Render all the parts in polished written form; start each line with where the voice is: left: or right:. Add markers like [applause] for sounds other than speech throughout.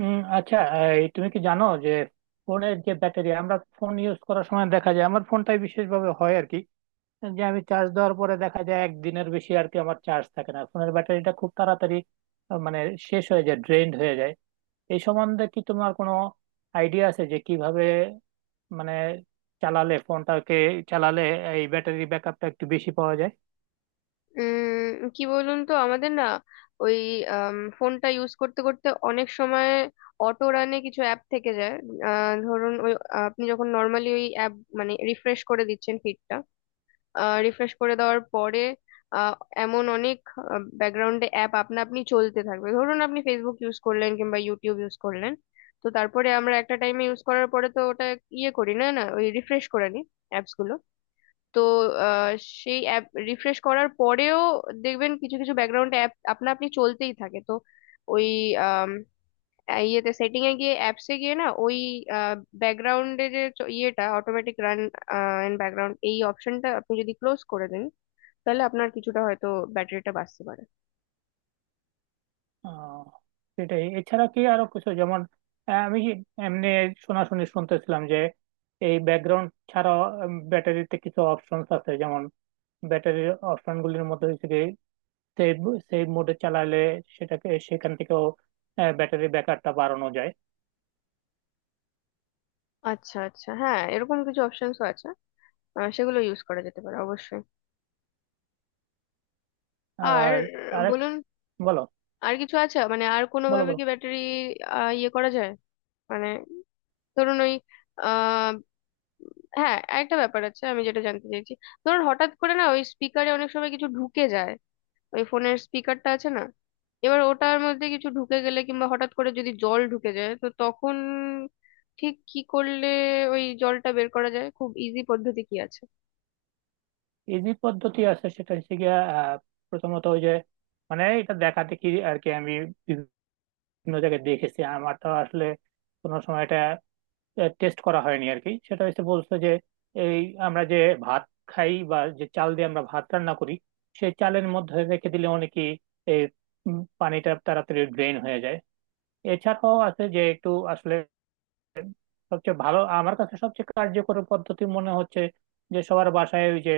right: আচ্ছা। এই তুমি কি জানো যে ফোনের যে ব্যাটারি আমরা ফোন ইউজ করার সময় দেখা যায়, আমার ফোনটাই বিশেষভাবে হয় আর কি, যে আমি চার্জ দেওয়ার পরে দেখা যায় একদিনের বেশি আর কি আমার চার্জ থাকে না, ফোনের ব্যাটারিটা খুব তাড়াতাড়ি আহ, মানে শেষ হয়ে যায়, ড্রেনড হয়ে যায়। এই সম্বন্ধে কি তোমার কোনো আইডিয়া আছে যে কিভাবে মানে চালালে ফোনটাকে চালালে এই ব্যাটারি ব্যাকআপটা একটু বেশি পাওয়া যায়?
left: কি বলুন তো, আমাদের না ওই ফোনটা ইউজ করতে করতে অনেক সময় অটো রানে কিছু অ্যাপ থেকে যায়। ধরুন ওই আপনি যখন নর্মালি ওই অ্যাপ মানে রিফ্রেশ করে দিচ্ছেন, ফিডটা রিফ্রেশ করে দেওয়ার পরে আহ, এমন অনেক ব্যাকগ্রাউন্ডে অ্যাপ আপনা আপনি চলতে থাকবে। ধরুন আপনি ফেসবুক ইউজ করলেন কিংবা ইউটিউব ইউজ করলেন, তো তারপরে আমরা একটা টাইমে ইউজ করার পরে তো ওটা ইয়ে করি না, না ওই রিফ্রেশ করে নিই অ্যাপস গুলো। তো আহ, সেই অ্যাপ রিফ্রেশ করার পরেও দেখবেন কিছু কিছু ব্যাকগ্রাউন্ড অ্যাপ আপনা আপনি চলতেই থাকে। তো ওই আম, ইয়েতে সেটিং এ গিয়ে অ্যাপসে গিয়ে না ওই ব্যাকগ্রাউন্ডে যে ইয়েটা, অটোমেটিক রান ইন ব্যাকগ্রাউন্ড, এই অপশনটা আপনি যদি ক্লোজ করে দেন তাহলে আপনার কিছুটা হয়তো ব্যাটারিটা বাঁচতে পারে।
right: আহ, সেটাই, এছাড়া কি আরো কিছু? যেমন আমি এমনি শোনাশুনি শুনতেছিলাম যে এই ব্যাকগ্রাউন্ড ছাড়া ব্যাটারিতে কিছু অপশনস আছে, যেমন ব্যাটারির অপশন গুলির মধ্যে হচ্ছে কি সেভ, সেভ মোডে চালালে সেটাকে সেখান থেকেও ব্যাটারি ব্যাকআপটা বাড়ানো যায়।
left: আচ্ছা আচ্ছা, হ্যাঁ এরকম কিছু অপশনসও আছে, সেগুলো ইউজ করা যেতে পারে অবশ্যই। আর
right: আর আরেক,
left: বলুন,
right: বলো
left: আর কিছু আছে মানে আর কোনো
right: বলো
left: ভাবে
right: বলো।
left: কি ব্যাটারি ইয়ে করা যায়? মানে ধরুন ওই আহ হ্যাঁ, একটা ব্যাপার আছে আমি যেটা জানতে চাইছি। ধরুন হঠাৎ করে না ওই স্পিকারে অনেক সময় কিছু ঢুকে যায়, ওই ফোনের স্পিকারটা আছে না, এবার ওটার মধ্যে কিছু ঢুকে গেলে কিংবা হঠাৎ করে যদি জল ঢুকে যায় তো তখন ঠিক কি করলে ওই জলটা বের করা যায়, খুব ইজি পদ্ধতি কি আছে?
right: ইজি পদ্ধতি আছে, সেটা হচ্ছে গিয়া প্রথমত ওই যে মানে এটা দেখা দেখি আর কি, আমি বিভিন্ন জায়গায় দেখেছি। আমার তো আসলে কোনো সময় এটা টেস্ট করা হয়নি আর কি। সেটা হচ্ছে বলছে যে এই আমরা যে ভাত খাই বা যে চাল দিয়ে আমরা ভাত রান্না করি, সেই চালের মধ্যে রেখে দিলে অনেকে এই পানিটা তাড়াতাড়ি ড্রেন হয়ে যায়। এছাড়াও আছে যে একটু আসলে সবচেয়ে ভালো, আমার কাছে সবচেয়ে কার্যকর পদ্ধতি মনে হচ্ছে যে সবার বাসায় ওই যে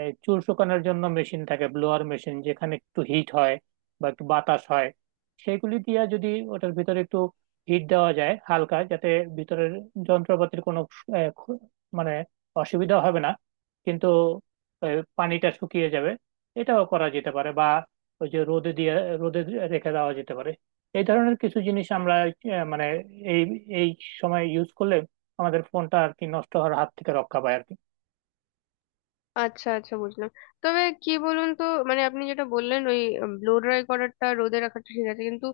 right: এই চুল শুকানোর জন্য মেশিন থাকে, ব্লোয়ার মেশিন, যেখানে একটু হিট হয় বা একটু বাতাস হয়, সেগুলি দিয়ে যদি ওটার ভিতরে একটু হিট দেওয়া যায় হালকা, যাতে ভিতরের যন্ত্রপাতির কোনো আহ, খ- মানে অসুবিধা হবে না, কিন্তু পানিটা শুকিয়ে যাবে। এটাও করা যেতে পারে, বা ওই যে রোদে দিয়ে, রোদে রেখে দেওয়া যেতে পারে। এই ধরনের কিছু জিনিস আমরা আহ, মানে এই এই সময় ইউজ করলে আমাদের ফোনটা আর কি নষ্ট হওয়ার হাত থেকে রক্ষা পায় আর কি।
left: আচ্ছা আচ্ছা, বুঝলাম। তবে কি বলুন তো, মানে আপনি যেটা বললেন ওই ব্লো ড্রাই করাটা, রোদে রাখাটা ঠিক আছে, কিন্তু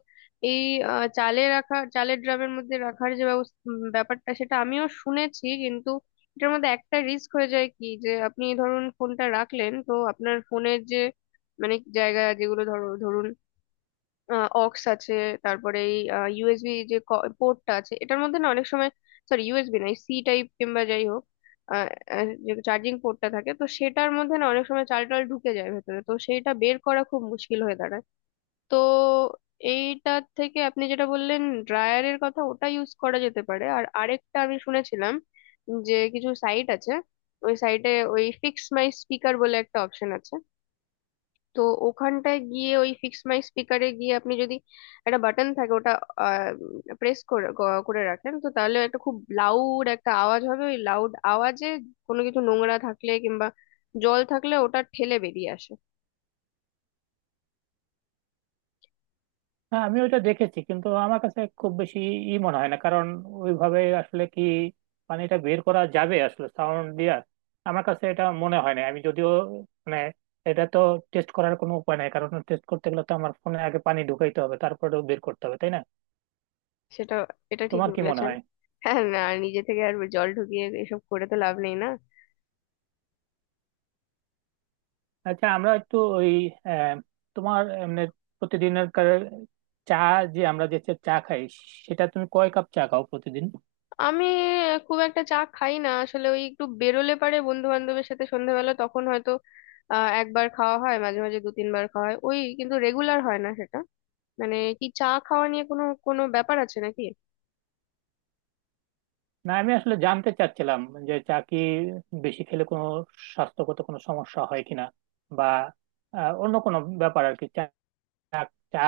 left: এই চালে রাখা, চালের ড্রামের মধ্যে রাখার যে ব্যাপারটা, সেটা আমিও শুনেছি, কিন্তু এটার মধ্যে একটা রিস্ক হয়ে যায় কি যে আপনি ধরুন ফোনটা রাখলেন তো আপনার ফোনের যে মানে জায়গা যেগুলো ধরুন অক্স আছে, তারপরে এই ইউএসবি যে পোর্টটা আছে এটার মধ্যে না অনেক সময়, সরি, ইউএসবি নয়, সি টাইপ কিংবা যাই হোক, আহ, আহ, যে চার্জিং পোর্টটা থাকে, তো সেটার মধ্যে না অনেক সময় চাল টাল ঢুকে যায় ভেতরে, তো সেইটা বের করা খুব মুশকিল হয়ে দাঁড়ায়। তো এইটার থেকে আপনি যেটা বললেন ড্রায়ারের কথা, ওটা ইউজ করা যেতে পারে। আর আরেকটা আমি শুনেছিলাম যে কিছু সাইট আছে, ওই সাইটে ওই ফিক্স মাই স্পিকার বলে একটা অপশন আছে। তো ওখানটায় গিয়ে ওই ফিক্স মাই স্পিকারে গিয়ে আপনি যদি একটা বাটন থাকে ওটা প্রেস করে করে রাখেন, তো তাহলে একটা খুব লাউড একটা আওয়াজ হবে, ওই লাউড আওয়াজে কোনো কিছু নোংরা থাকলে কিংবা জল থাকলে ওটা ঠেলে বেরিয়ে আসে।
right: হ্যাঁ, আমি ওইটা দেখেছি কিন্তু আমার কাছে খুব বেশি ই মনে হয় না, কারণ ওইভাবে আসলে কি পানিটা বের করা যাবে আসলে সাউন্ড দিয়ে? আমার কাছে এটা মনে হয় না। আমি যদিও মানে এটা তো টেস্ট করার কোনো উপায় নাই, কারণ টেস্ট করতে গেলে তো আমার ফোনে আগে পানি ঢুকাইতে হবে, তারপরে বের করতে হবে, তাই না?
left: সেটা। এটা
right: তোমার
left: ঠিকই
right: কি মনে
left: বলেছেন।
right: হয়?
left: হ্যাঁ, না, নিজে থেকে আর জল ঢুকিয়ে এসব করে তো লাভ নেই না।
right: আচ্ছা, আমরা একটু ওই আহ, তোমার এমনি প্রতিদিনের চা, যে আমরা যে চা খাই, সেটা তুমি কয় কাপ চা খাও প্রতিদিন?
left: আমি খুব একটা চা খাই না আসলে, ওই একটু বেরোলে পারে বন্ধু বান্ধবের সাথে সন্ধ্যাবেলা, তখন হয়তো একবার খাওয়া হয়, মাঝে মাঝে দু তিনবার খাওয়া হয় ওই, কিন্তু রেগুলার হয় না সেটা। মানে কি চা খাওয়া নিয়ে কোনো কোনো ব্যাপার আছে নাকি?
right: না, আমি আসলে জানতে চাচ্ছিলাম যে চা কি বেশি খেলে কোনো স্বাস্থ্যগত কোনো সমস্যা হয় কিনা, বা অন্য কোনো ব্যাপার আর কি। চা চা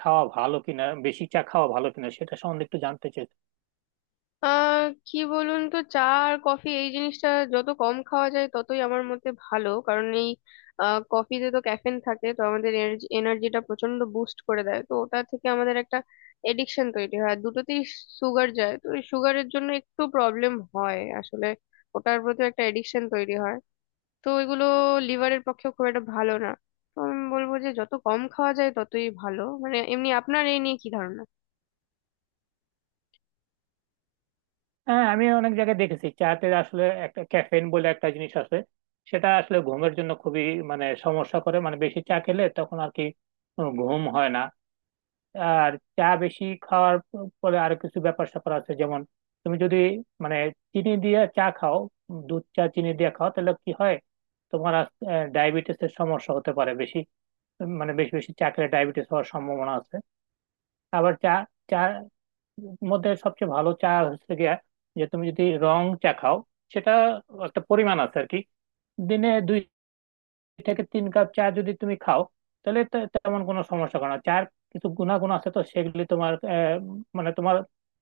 right: খাওয়া ভালো কিনা, বেশি চা খাওয়া ভালো কিনা সেটা সম্বন্ধে একটু জানতে চাই।
left: কি বলুন তো, চা আর কফি এই জিনিসটা যত কম খাওয়া যায় ততই আমার মতে ভালো, কারণ এই কফিতে তো ক্যাফেন থাকে, তো আমাদের এনার্জিটা প্রচন্ড বুস্ট করে দেয়, তো ওটা থেকে আমাদের একটা এডিকশন তৈরি হয়। আর দুটোতেই সুগার যায়, তো ওই সুগারের জন্য একটু প্রবলেম হয় আসলে, ওটার প্রতি একটা এডিকশন তৈরি হয়। তো এগুলো লিভারের পক্ষে খুব একটা ভালো না। তো আমি বলবো যে যত কম খাওয়া যায় ততই ভালো। মানে এমনি আপনার এই নিয়ে কি ধারণা?
right: হ্যাঁ, আমি অনেক জায়গায় দেখেছি চাতে আসলে একটা ক্যাফেইন বলে একটা জিনিস আছে, সেটা আসলে ঘুমের জন্য খুবই মানে সমস্যা করে, মানে বেশি চা খেলে তখন আর কি ঘুম হয় না। আর চা বেশি খাওয়ার পরে আরো কিছু ব্যাপার স্যাপার আছে, যেমন তুমি যদি মানে চিনি দিয়ে চা খাও, দুধ চা চিনি দিয়ে খাও, তাহলে কি হয়? তোমার ডায়াবেটিস এর সমস্যা হতে পারে বেশি, মানে বেশি বেশি চা খেলে ডায়াবেটিস হওয়ার সম্ভাবনা আছে। আবার চা চা মধ্যে সবচেয়ে ভালো চা হচ্ছে গিয়া, যে তুমি যদি রং চা খাও, সেটা একটা পরিমাণ আছে আর কি। দিনে দুই থেকে তিন কাপ চা যদি তুমি খাও, তাহলে তেমন কোনো সমস্যা করে না। চার কিছু গুণাগুণ আছে, তো সেগুলি তোমার আহ, মানে তোমার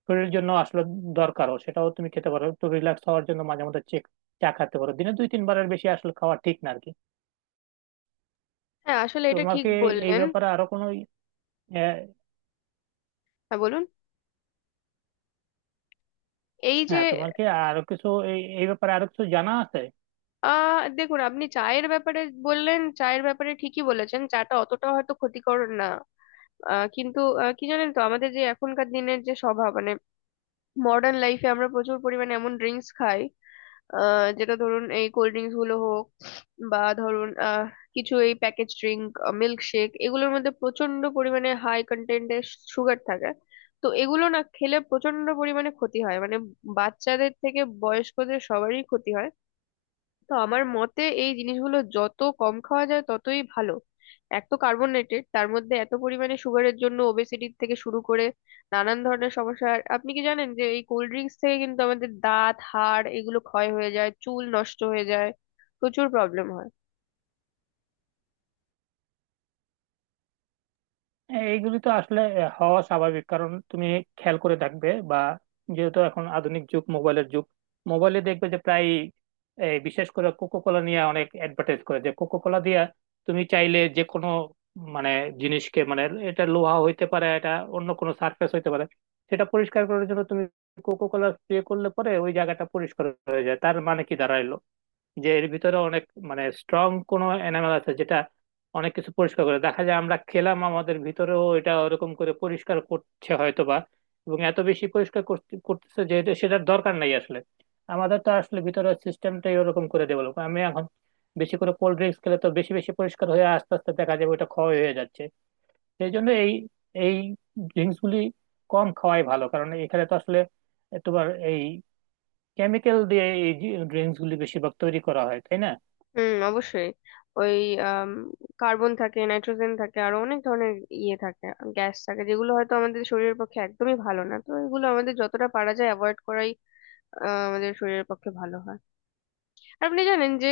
right: শরীরের জন্য আসলে দরকারও। সেটাও তুমি খেতে পারো একটু রিল্যাক্স হওয়ার জন্য মাঝে মধ্যে। চেক চা খেতে পারো, দিনে দুই তিনবারের বেশি আসলে খাওয়া ঠিক না আর কি।
left: হ্যাঁ, আসলে এটা
right: তোমার
left: ঠিক
right: কি এই
left: বললেন।
right: ব্যাপারে আরো কোনো আহ,
left: হ্যাঁ বলুন। এই যে
right: হ্যাঁ তোমার কি আরো কিছু এই এই ব্যাপারে আরো কিছু জানা আছে?
left: দেখুন, আপনি চায়ের ব্যাপারে বললেন, চায়ের ব্যাপারে ঠিকই বলেছেন, চাটা অতটা হয়তো ক্ষতিকর না, কিন্তু কি জানেন তো, আমাদের যে এখনকার দিনের যে স্বভাব, মানে মডার্ন লাইফে আমরা প্রচুর পরিমাণে এমন ড্রিঙ্কস খাই, যেটা ধরুন এই কোল্ড ড্রিঙ্কস গুলো হোক বা ধরুন কিছু এই প্যাকেজ ড্রিঙ্ক, মিল্ক শেক, এগুলোর মধ্যে প্রচন্ড পরিমাণে হাই কন্টেন্টের সুগার থাকে। তো এগুলো না খেলে প্রচন্ড পরিমাণে ক্ষতি হয়, মানে বাচ্চাদের থেকে বয়স্কদের সবারই ক্ষতি হয়। তো আমার মতে এই জিনিসগুলো যত কম খাওয়া যায় ততই ভালো। এক তো কার্বনেটেড, তার মধ্যে এত পরিমাণে সুগারের জন্য ওবেসিটি থেকে শুরু করে নানান ধরনের সমস্যা। আর আপনি কি জানেন যে এই কোল্ড ড্রিঙ্কস থেকে কিন্তু আমাদের দাঁত, হাড় এগুলো ক্ষয় হয়ে যায়, চুল নষ্ট হয়ে যায়, প্রচুর প্রবলেম হয়।
right: এইগুলি তো আসলে হওয়া স্বাভাবিক, কারণ তুমি খেয়াল করে দেখবে বা যেহেতু এখন আধুনিক যুগ, মোবাইলের যুগ, মোবাইলে দেখবে যে প্রায় এই বিশেষ করে কোকো কোলা নিয়ে অনেক অ্যাডভার্টাইজ করে যে কোকো কোলা দিয়ে তুমি চাইলে যে কোনো মানে জিনিসকে, মানে এটা লোহা হইতে পারে, এটা অন্য কোনো সারফেস হইতে পারে, সেটা পরিষ্কার করার জন্য তুমি কোকো কোলা স্প্রে করলে পরে ওই জায়গাটা পরিষ্কার হয়ে যায়। তার মানে কি দাঁড়াইলো, যে এর ভিতরে অনেক মানে স্ট্রং কোনো এনামেল আছে যেটা অনেক কিছু পরিষ্কার করে। দেখা যায় আমরা খেলাম, আমাদের ভিতরেও এটা ওরকম করে পরিষ্কার করছে হয়তোবা, এবং এত বেশি পরিষ্কার করতেছে যে সেটার দরকার নাই আসলে। আমাদের তো আসলে ভিতরের সিস্টেমটাই ওরকম করে ডেভেলপ, আমি এখন বেশি করে কোল্ড ড্রিঙ্কস খেলে তো বেশি বেশি পরিষ্কার হয়ে আস্তে আস্তে দেখা যাবে ওটা ক্ষয় হয়ে যাচ্ছে। সেই জন্য এই এই ড্রিঙ্কস গুলি কম খাওয়াই ভালো, কারণ এখানে তো আসলে তোমার এই কেমিক্যাল দিয়ে এই ড্রিঙ্কস গুলি বেশিরভাগ তৈরি করা হয়, তাই না?
left: হুম, অবশ্যই। ওই কার্বন থাকে, নাইট্রোজেন থাকে, আরো অনেক ধরনের ইয়ে থাকে, গ্যাস থাকে, যেগুলো হয়তো আমাদের শরীরের পক্ষে একদমই ভালো না। তো এগুলো আমাদের যতটা পারা যায় অ্যাভয়েড করাই আমাদের শরীরের পক্ষে ভালো হয়। আপনি জানেন যে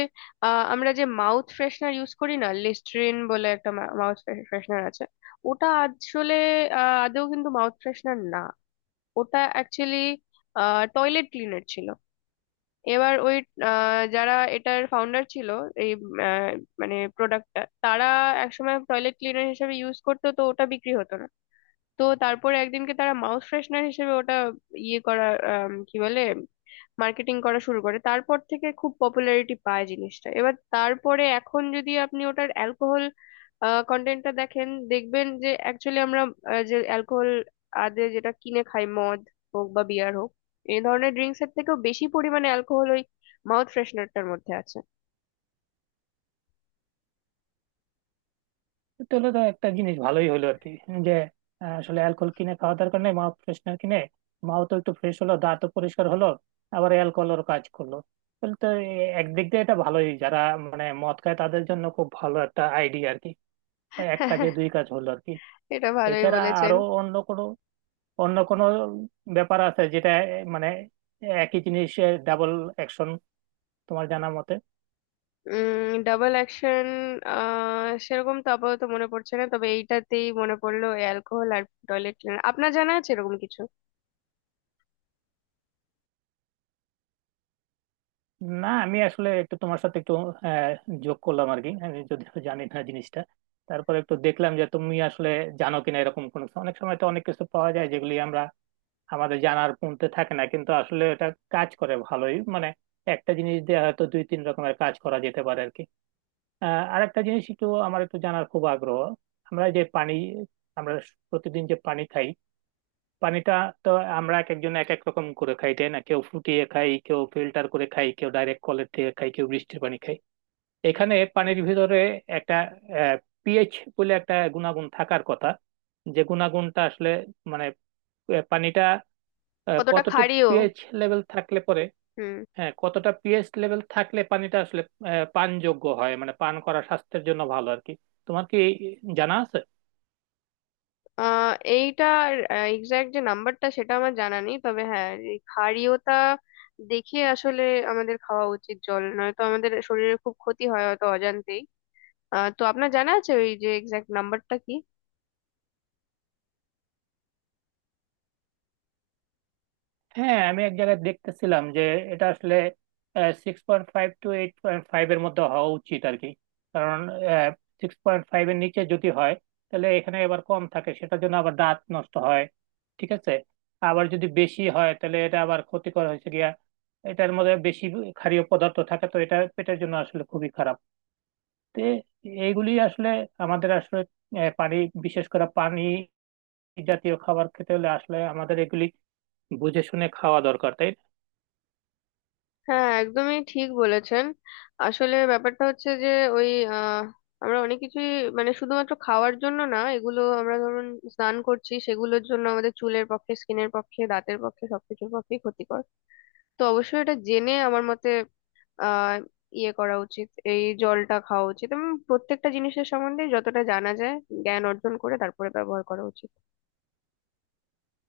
left: আমরা যে মাউথ ফ্রেশনার ইউজ করি না, লিস্ট্রিন বলে একটা মাউথ ফ্রেশনার আছে, ওটা আসলে আদৌ কিন্তু মাউথ ফ্রেশনার না, ওটা অ্যাকচুয়ালি টয়লেট ক্লিনার ছিল। এবার ওই যারা এটার ফাউন্ডার ছিল, এই আহ, মানে প্রোডাক্টটা তারা একসময় টয়লেট ক্লিনার হিসেবে ইউজ করতো, তো ওটা বিক্রি হতো না। তো তারপরে একদিনকে তারা মাউথ ফ্রেশনার হিসেবে ওটা ইয়ে করা, কি বলে, মার্কেটিং করা শুরু করে, তারপর থেকে খুব পপুলারিটি পায় জিনিসটা। এবার তারপরে এখন যদি আপনি ওটার অ্যালকোহল কন্টেন্টটা দেখেন, দেখবেন যে অ্যাকচুয়ালি আমরা যে অ্যালকোহল যেটা কিনে খাই, মদ হোক বা বিয়ার হোক, এই ধরনের ড্রিঙ্কস এর থেকেও বেশি পরিমাণে অ্যালকোহল ওই মাউথ ফ্রেশনারটার মধ্যে আছে।
right: তাহলে তো একটা জিনিস ভালোই হলো আর কি, যে আসলে অ্যালকোহল কিনে খাওয়া দরকার নেই, মা ফ্রেশনার কিনে মাও তো একটু ফ্রেশ হলো, দাঁতও পরিষ্কার হলো, আবার অ্যালকোহলের কাজ করলো। তাহলে তো একদিক দিয়ে এটা ভালোই, যারা মানে মদ খায় তাদের জন্য খুব ভালো একটা আইডিয়া আর কি। এক কাজে দুই
left: [laughs]
right: কাজ হলো আর কি।
left: এটা ভালোই
right: এছাড়া
left: বলেছেন।
right: আরো অন্য কোনো ব্যাপার আছে যেটা এ, মানে একই জিনিস, ডাবল অ্যাকশন, তোমার জানা মতে?
left: ডাবল অ্যাকশন সেরকম তো আপাতত মনে পড়ছে না, তবে এইটাতেই মনে পড়লো অ্যালকোহল আর টয়লেট ক্লিনার। আপনার জানা আছে এরকম কিছু?
right: না, আমি আসলে একটু তোমার সাথে একটু আহ, যোগ করলাম আর কি। আমি যদিও জানি না জিনিসটা, তারপর একটু দেখলাম যে তুমি আসলে জানো কিনা এরকম কোনো কিছু। অনেক সময় তো অনেক কিছু পাওয়া যায় যেগুলি আমরা আমাদের জানার পুনতে থাকে না, কিন্তু আসলে এটা কাজ করে ভালোই, মানে একটা জিনিস দিয়ে হয়তো দুই তিন রকমের কাজ করা যেতে পারে আর কি। আরেকটা জিনিস একটু আমার একটু জানার খুব আগ্রহ। আমরা যে পানি আমরা প্রতিদিন যে পানি খাই, পানিটা তো আমরা এক একজন এক এক রকম করে খাই, তাই না? কেউ ফুটিয়ে খাই, কেউ ফিল্টার করে খাই, কেউ ডাইরেক্ট কলের থেকে খাই, কেউ বৃষ্টির পানি খাই। এখানে পানির ভিতরে একটা পিএইচ বলে একটা গুণাগুণ থাকার কথা, যে গুণাগুণটা আসলে মানে পানিটা
left: কতটা
right: কতটুকু
left: খাড়িও।
right: পিএইচ লেভেল থাকলে পরে
left: হুম।
right: হ্যাঁ কতটা পিএইচ লেভেল থাকলে পানিটা আসলে পানযোগ্য হয়, মানে পান করা স্বাস্থ্যের জন্য ভালো আর কি? তোমার কি জানা আছে?
left: এইটার এক্সাক্ট যে নাম্বারটা সেটা আমার জানা নেই, তবে হ্যাঁ এই ক্ষারীয়তা দেখে আসলে আমাদের খাওয়া উচিত জল, নয়তো আমাদের শরীরের খুব ক্ষতি হয় হয়তো অজান্তেই। তো আপনার জানা আছে ওই যে এক্সাক্ট নাম্বারটা কি?
right: হ্যাঁ, আমি এক জায়গায় দেখতেছিলাম যে এটা আসলে 6.5 টু 8.5 এর মধ্যে হওয়া উচিত আর কি, কারণ 6.5 এর নিচে যদি হয় তাহলে এখানে আবার কম থাকে, সেটার জন্য আবার দাঁত নষ্ট হয়, ঠিক আছে। আবার যদি বেশি হয় তাহলে এটা আবার ক্ষতিকর হয়েছে গিয়া, এটার মধ্যে বেশি ক্ষারীয় পদার্থ থাকে, তো এটা পেটের জন্য আসলে খুবই খারাপ। তো এইগুলি আসলে আমাদের আসলে পানি, বিশেষ করে পানি জাতীয় খাবার খেতে হলে আসলে আমাদের এগুলি বুঝে শুনে খাওয়া দরকার, তাই না?
left: হ্যাঁ, একদমই ঠিক বলেছেন। আসলে ব্যাপারটা হচ্ছে যে ওই আহ, আমরা অনেক কিছুই, মানে শুধুমাত্র খাওয়ার জন্য না, এগুলো আমরা ধরুন স্নান করছি, সেগুলোর জন্য আমাদের চুলের পক্ষে, স্কিনের পক্ষে, দাঁতের পক্ষে, সবকিছুর পক্ষে ক্ষতিকর। তো অবশ্যই এটা জেনে আমার মতে আহ ইয়ে করা উচিত, এই জলটা খাওয়া উচিত, এবং প্রত্যেকটা জিনিসের সম্বন্ধে যতটা জানা যায় জ্ঞান অর্জন করে তারপরে ব্যবহার করা উচিত।